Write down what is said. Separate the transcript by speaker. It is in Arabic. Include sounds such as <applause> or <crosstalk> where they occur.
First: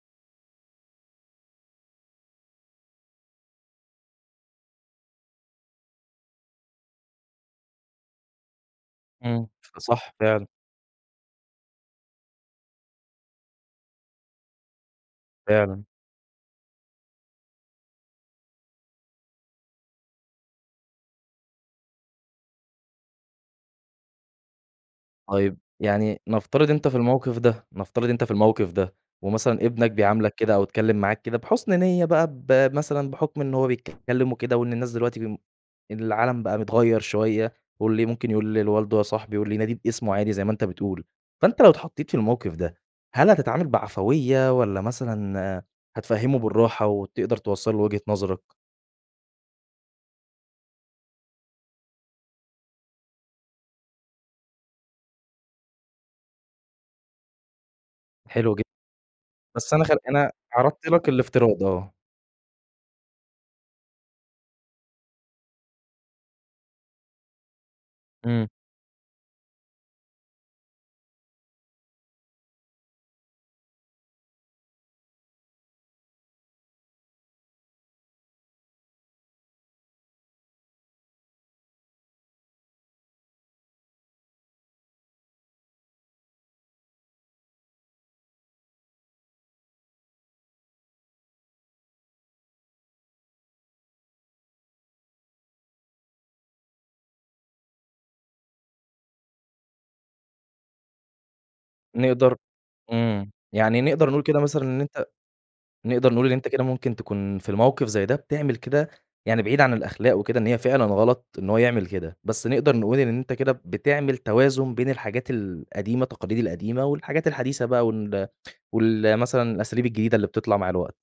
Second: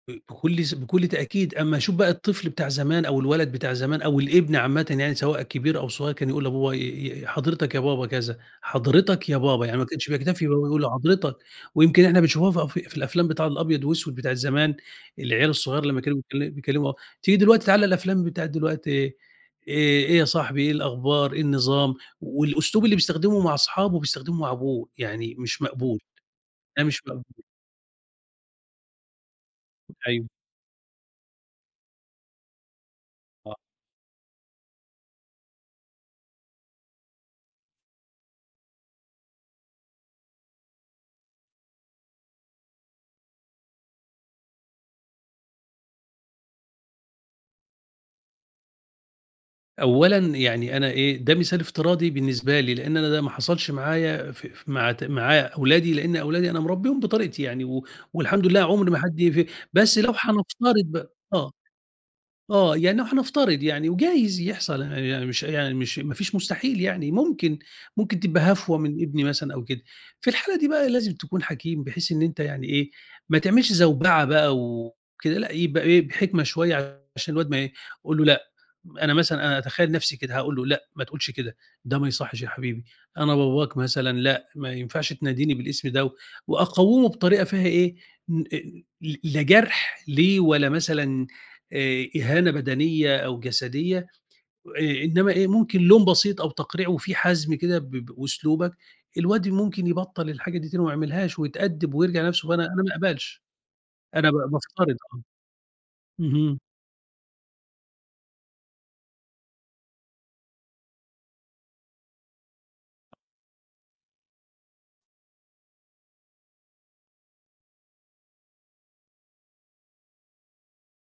Speaker 1: <unintelligible> بكل ز بكل تأكيد أمّا اشوف بقى الطفل بتاع زمان، أو الولد بتاع زمان أو الابن عامةً يعني سواء كبير أو صغيّر كان يقول لباباه ي ي حضرتك يا بابا كذا، حضرتك يا
Speaker 2: إمم
Speaker 1: بابا يعني
Speaker 2: ف
Speaker 1: ما كانش
Speaker 2: صح
Speaker 1: بيكتفي
Speaker 2: فعلًا.
Speaker 1: إن هو بيقول له حضرتك، ويمكن إحنا بنشوفها فأ في في الأفلام بتاع الأبيض وأسوِد بتاعة زمان، العيال
Speaker 2: فعلًا.
Speaker 1: الصغيّر لمّا كانوا بيكل بيكلموا آه، تيجي دلوقتي تعالَ الأفلام بتاعة دلوقتي إيه إيه إيه يا صاحبي إيه الأخبار، إيه النظام، والأسلوب اللي بيستخدمه مع اصحابه بيستخدمه مع أبوه يعني
Speaker 2: طيب
Speaker 1: مش مقبول،
Speaker 2: يعني نفترض
Speaker 1: ده
Speaker 2: أنت في
Speaker 1: مش مقبول.
Speaker 2: الموقف ده نفترض أنت في الموقف ده، ومثلًا ابنك
Speaker 1: أيوه.
Speaker 2: بيعاملك كده أو اتكلم معاك كده بحُسن نيّة بقى، بمثلًا بحكم
Speaker 1: آه.
Speaker 2: إنه هو بيتكلم وكده وإن الناس دلوقتي بم إن العالم بقى متغيّر شوية، واللي ممكن يقول لل والده يا صاحبي واللي يناديه باسمه عادي زي ما أنت بتقول، فأنت لو اتحطّيت في الموقف ده هل هتتعامل بعفوية والّا مثلًا هتفهمه بالراحة، وتقدر توصل له وجهة نظرك؟
Speaker 1: أولًا يعني أنا إيه ده مثال افتراضي بالنسبة لي، لإن أنا ده ما حصلش معايا فأ ف مع ت مع أولادي، لإن أولادي أنا مربيهم بطريقتي يعني و والحمد
Speaker 2: حلو
Speaker 1: لله
Speaker 2: جد
Speaker 1: عُمر ما حد ي في
Speaker 2: بس أنا
Speaker 1: بس
Speaker 2: خل
Speaker 1: لو
Speaker 2: أنا
Speaker 1: هنفترض
Speaker 2: عرضت
Speaker 1: ب
Speaker 2: لك
Speaker 1: آه،
Speaker 2: الإفتراض آه.
Speaker 1: آه يعني لو هنفترض يعني، وجايز يحصل أنا يعني مش يعني مش ما فيش مستحيل يعني ممكن، ممكن
Speaker 2: إمم.
Speaker 1: تبقى هفوة من ابني مثلًا أو كده، في الحالة دي بقى لازم تكون حكيم بحيث إن أنت يعني إيه ما تعملش زوبعة بقى، وكده لأ يبقى إيه بحكمة شوية عشان الواد ما ي قل له لأ م أنا مثلًا أنا أتخيل نفسي كده هاقول له لأ ما تقولش كده، ده ما يصحّش يا حبيبي، أنا باباك مثلًا لأ ما ينفعش تناديني بالاسم ده و وأقوّمه بطريقة فيها إيه ن أ ل لا جرح ليه ولا مثلًا آآ إهانة بدنية أو جسدية، آآ إنّما إيه ممكن لوم بسيط أو تقريع وفي حزم كده ب بأسلوبك، الواد ممكن يبطل الحاجة دي تاني وما يعملهاش ويتأدب ويرجع
Speaker 2: نقدر
Speaker 1: لنَفسه فأنا أنا ما
Speaker 2: إمم
Speaker 1: اقبلش.
Speaker 2: يعني نقدر نقول
Speaker 1: أنا با
Speaker 2: كده مثلًا إن
Speaker 1: بافترض
Speaker 2: أنت
Speaker 1: آه،
Speaker 2: نقدر نقول اللي أنت
Speaker 1: اهم.
Speaker 2: كده ممكن تكون في الموقف زي ده بتعمل كده يعني بعيد عن الأخلاق وكده إن هي فعلًا غلط إن هو يعمل كده، بس نقدر نقول إن أنت كده بتعمل توازن بين الحاجات القديمة التقاليد القديمة، والحاجات الحديثة بقى وال وال مثلًا الأساليب الجديدة اللي بتطلع مع الوقت.